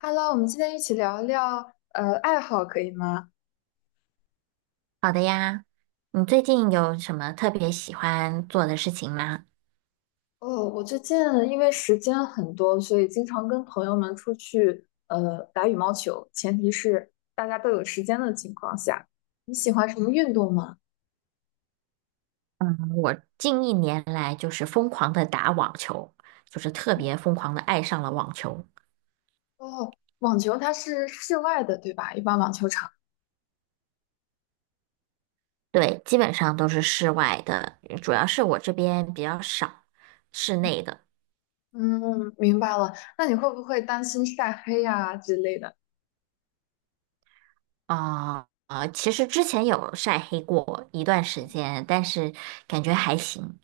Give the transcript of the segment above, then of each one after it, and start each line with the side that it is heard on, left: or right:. left: Hello，我们今天一起聊一聊爱好，可以吗？
right: 好的呀，你最近有什么特别喜欢做的事情吗？
left: 哦，我最近因为时间很多，所以经常跟朋友们出去打羽毛球，前提是大家都有时间的情况下。你喜欢什么运动吗？
right: 嗯，我近1年来就是疯狂的打网球，就是特别疯狂的爱上了网球。
left: 哦，网球它是室外的，对吧？一般网球场。
right: 对，基本上都是室外的，主要是我这边比较少室内的。
left: 嗯，明白了。那你会不会担心晒黑呀、之类的？
right: 啊、其实之前有晒黑过一段时间，但是感觉还行，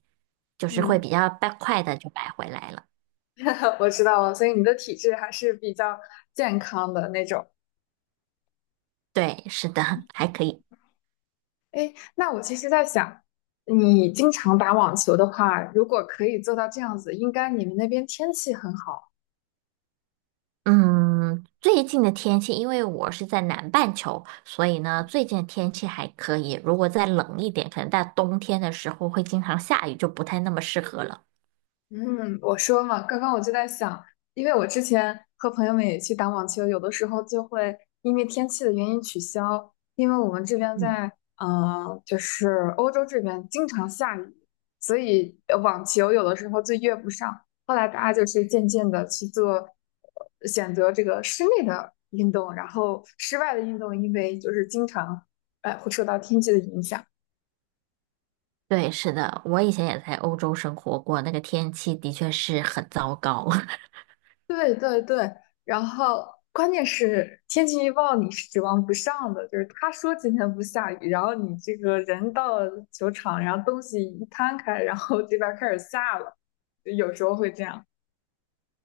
right: 就是会
left: 嗯，
right: 比较快快的就白回来了。
left: 我知道了，所以你的体质还是比较健康的那种。
right: 对，是的，还可以。
left: 那我其实在想，你经常打网球的话，如果可以做到这样子，应该你们那边天气很好。
right: 嗯，最近的天气，因为我是在南半球，所以呢，最近的天气还可以。如果再冷一点，可能在冬天的时候会经常下雨，就不太那么适合了。
left: 嗯，我说嘛，刚刚我就在想，因为我之前和朋友们也去打网球，有的时候就会因为天气的原因取消，因为我们这边
right: 嗯，
left: 在就是欧洲这边经常下雨，所以网球有的时候就约不上。后来大家就是渐渐的去做选择这个室内的运动，然后室外的运动，因为就是经常会受到天气的影响。
right: 对，是的，我以前也在欧洲生活过，那个天气的确是很糟糕。
left: 对对对，然后关键是天气预报你是指望不上的，就是他说今天不下雨，然后你这个人到球场，然后东西一摊开，然后这边儿开始下了，有时候会这样。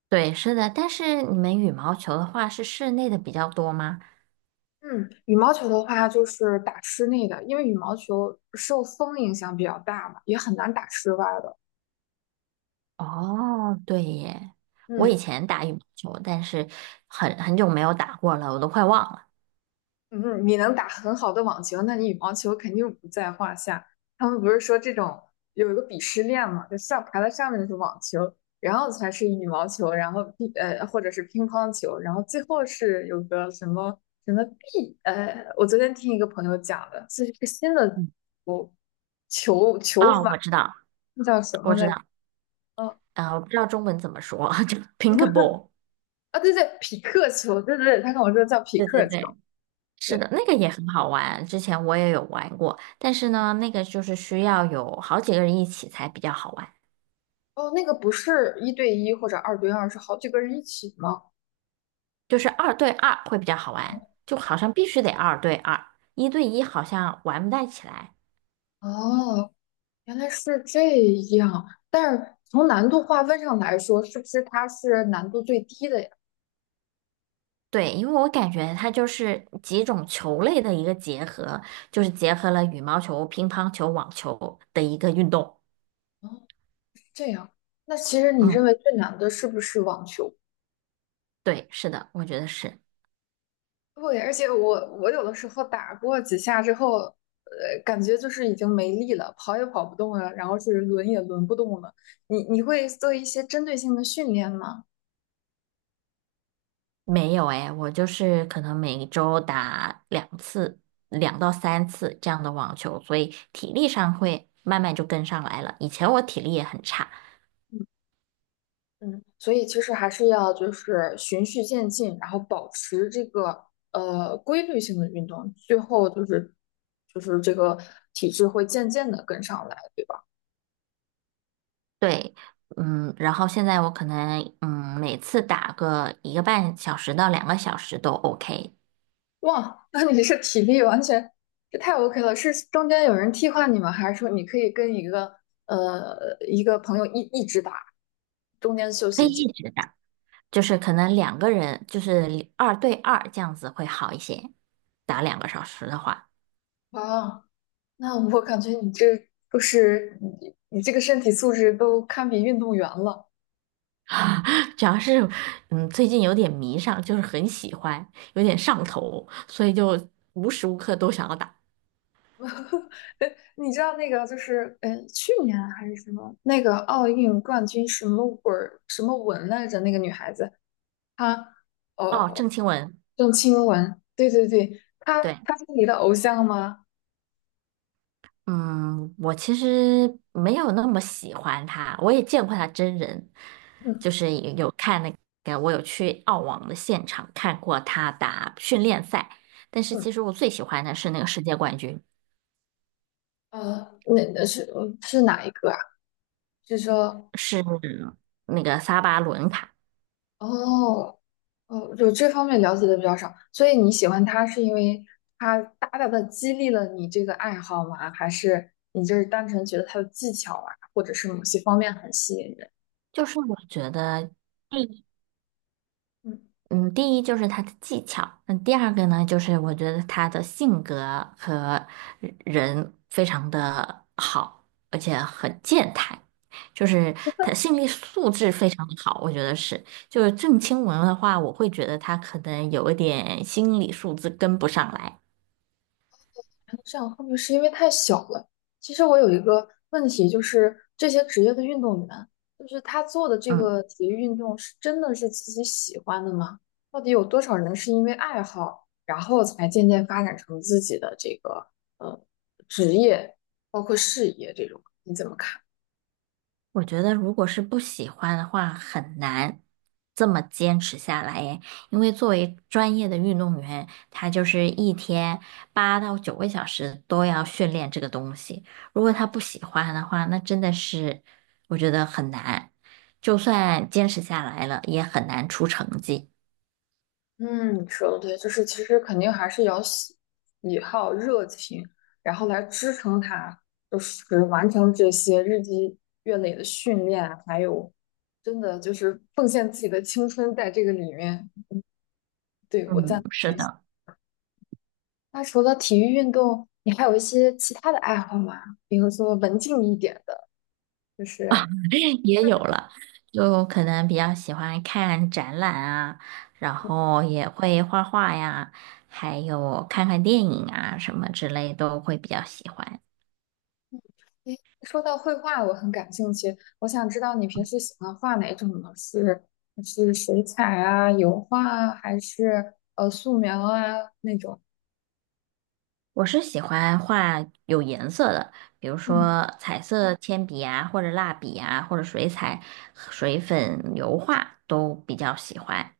right: 对，是的，但是你们羽毛球的话是室内的比较多吗？
left: 嗯，羽毛球的话就是打室内的，因为羽毛球受风影响比较大嘛，也很难打室外的。
right: 哦，对耶，我以
left: 嗯。
right: 前打羽毛球，但是很久没有打过了，我都快忘了。
left: 嗯，你能打很好的网球，那你羽毛球肯定不在话下。他们不是说这种有一个鄙视链嘛，就上排在上面的是网球，然后才是羽毛球，然后或者是乒乓球，然后最后是有个什么什么，我昨天听一个朋友讲的，这是一个新的
right: 嗯，
left: 球
right: 哦，
left: 法，
right: 我知道，
left: 那叫什么
right: 我知
left: 来着？
right: 道。
left: 哦
right: 啊，我不知道中文怎么说，就 pinkball
left: 啊对对，匹克球，对对对，他跟我说叫匹
right: 对对
left: 克球，
right: 对，是的，
left: 对，
right: 那个也很好玩，之前我也有玩过，但是呢，那个就是需要有好几个人一起才比较好玩，
left: 哦那个不是一对一或者二对二，是好几个人一起吗？
right: 就是二对二会比较好玩，就好像必须得二对二，一对一好像玩不太起来。
left: 哦，原来是这样。但是从难度划分上来说，是不是它是难度最低的呀？
right: 对，因为我感觉它就是几种球类的一个结合，就是结合了羽毛球、乒乓球、网球的一个运动。
left: 哦，这样。那其实你认
right: 嗯，
left: 为最难的是不是网球？
right: 对，是的，我觉得是。
left: 对，而且我有的时候打过几下之后，感觉就是已经没力了，跑也跑不动了，然后是轮也轮不动了。你会做一些针对性的训练吗？
right: 没有哎，我就是可能每周打2次、2到3次这样的网球，所以体力上会慢慢就跟上来了。以前我体力也很差，
left: 嗯，所以其实还是要就是循序渐进，然后保持这个规律性的运动，最后就是这个体质会渐渐的跟上来，对吧？
right: 对，嗯，然后现在我可能嗯每次打个1个半小时到2个小时都 OK，
left: 哇，那你是体力完全这太 OK 了，是中间有人替换你吗？还是说你可以跟一个一个朋友一直打，中间休
right: 可以
left: 息几？
right: 一直打，就是可能两个人就是二对二这样子会好一些，打两个小时的话。
left: 哇，那我感觉就是你这个身体素质都堪比运动员了。
right: 主要是，嗯，最近有点迷上，就是很喜欢，有点上头，所以就无时无刻都想要打。
left: 你知道那个就是去年还是什么那个奥运冠军什么文什么文来着？那个女孩子她
right: 哦，
left: 呃
right: 郑钦文，
left: 郑钦文，对对对，她
right: 对，
left: 她是你的偶像吗？
right: 嗯，我其实没有那么喜欢他，我也见过他真人，
left: 嗯
right: 就是也有看那个，我有去澳网的现场看过他打训练赛，但是
left: 嗯
right: 其实我最喜欢的是那个世界冠军，
left: 那是是哪一个啊？是说
right: 是那个萨巴伦卡，
left: 哦哦，就这方面了解的比较少，所以你喜欢她是因为她大大的激励了你这个爱好吗？还是你就是单纯觉得她的技巧啊，或者是某些方面很吸引人？
right: 就是我觉得。
left: 嗯。
right: 嗯，第一就是他的技巧，那第二个呢，就是我觉得他的性格和人非常的好，而且很健谈，就是他心理素质非常的好，我觉得是。就是郑钦文的话，我会觉得他可能有一点心理素质跟不上来。
left: 这样会不会是因为太小了？其实我有一个问题，就是这些职业的运动员，就是他做的这
right: 嗯。
left: 个体育运动是真的是自己喜欢的吗？到底有多少人是因为爱好，然后才渐渐发展成自己的这个呃职业，包括事业这种？你怎么看？
right: 我觉得，如果是不喜欢的话，很难这么坚持下来耶。因为作为专业的运动员，他就是一天8到9个小时都要训练这个东西。如果他不喜欢的话，那真的是我觉得很难。就算坚持下来了，也很难出成绩。
left: 嗯，你说的对，就是其实肯定还是要喜好、热情，然后来支撑他，就是完成这些日积月累的训练啊，还有真的就是奉献自己的青春在这个里面。对，我赞
right: 嗯，是
left: 同你。
right: 的。
left: 那除了体育运动，你还有一些其他的爱好吗？比如说文静一点的，就是。
right: 也有了，就可能比较喜欢看展览啊，然后也会画画呀，还有看看电影啊什么之类都会比较喜欢。
left: 诶，说到绘画，我很感兴趣。我想知道你平时喜欢画哪种呢？是是水彩啊、油画啊，还是素描啊那种？
right: 我是喜欢画有颜色的，比如
left: 嗯
right: 说彩色铅笔啊，或者蜡笔啊，或者水彩、水粉、油画都比较喜欢，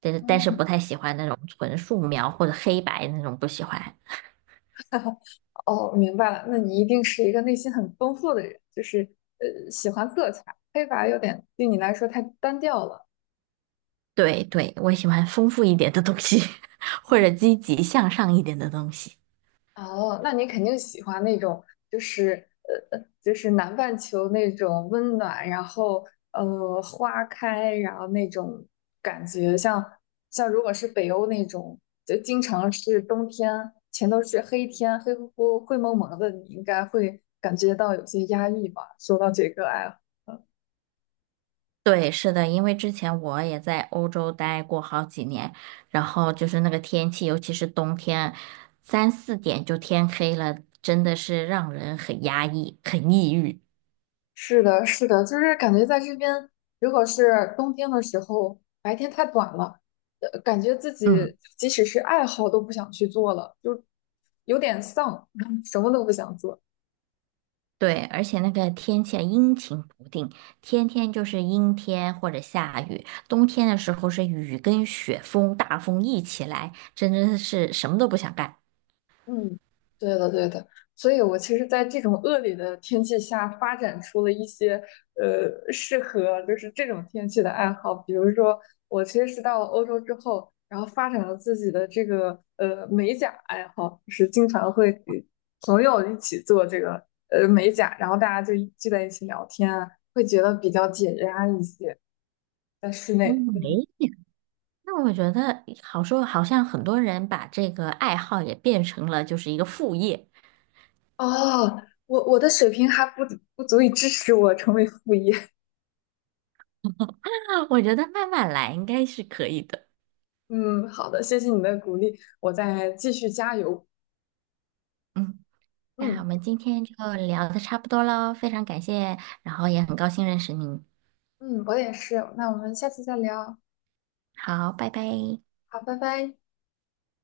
right: 但是
left: 嗯，
right: 不太喜欢那种纯素描或者黑白那种不喜欢。
left: 哦，明白了，那你一定是一个内心很丰富的人，就是喜欢色彩。黑白有点对你来说太单调了。
right: 对对，我喜欢丰富一点的东西，或者积极向上一点的东西。
left: 哦，那你肯定喜欢那种，就是就是南半球那种温暖，然后花开，然后那种感觉像，像如果是北欧那种，就经常是冬天，全都是黑天，黑乎乎、灰蒙蒙的，你应该会感觉到有些压抑吧？说到这个爱好。
right: 对，是的，因为之前我也在欧洲待过好几年，然后就是那个天气，尤其是冬天，3、4点就天黑了，真的是让人很压抑，很抑郁。
left: 是的，是的，就是感觉在这边，如果是冬天的时候，白天太短了，感觉自
right: 嗯，
left: 己即使是爱好都不想去做了，就有点丧，什么都不想做。
right: 对，而且那个天气啊阴晴不定，天天就是阴天或者下雨，冬天的时候是雨跟雪风、大风一起来，真的是什么都不想干。
left: 嗯，对的，对的，所以我其实，在这种恶劣的天气下，发展出了一些适合就是这种天气的爱好，比如说，我其实是到了欧洲之后，然后发展了自己的这个美甲爱好，就是经常会给朋友一起做这个美甲，然后大家就一聚在一起聊天啊，会觉得比较解压一些，在室内。
right: 嗯，哎。那我觉得好说，好像很多人把这个爱好也变成了就是一个副业。
left: 哦，我的水平还不足以支持我成为副业。
right: 我觉得慢慢来应该是可以的。
left: 嗯，好的，谢谢你的鼓励，我再继续加油。
right: 嗯，那我
left: 嗯
right: 们今天就聊的差不多喽，非常感谢，然后也很高兴认识你。
left: 嗯，嗯我也是。那我们下次再聊。
right: 好，拜拜。
left: 好，拜拜。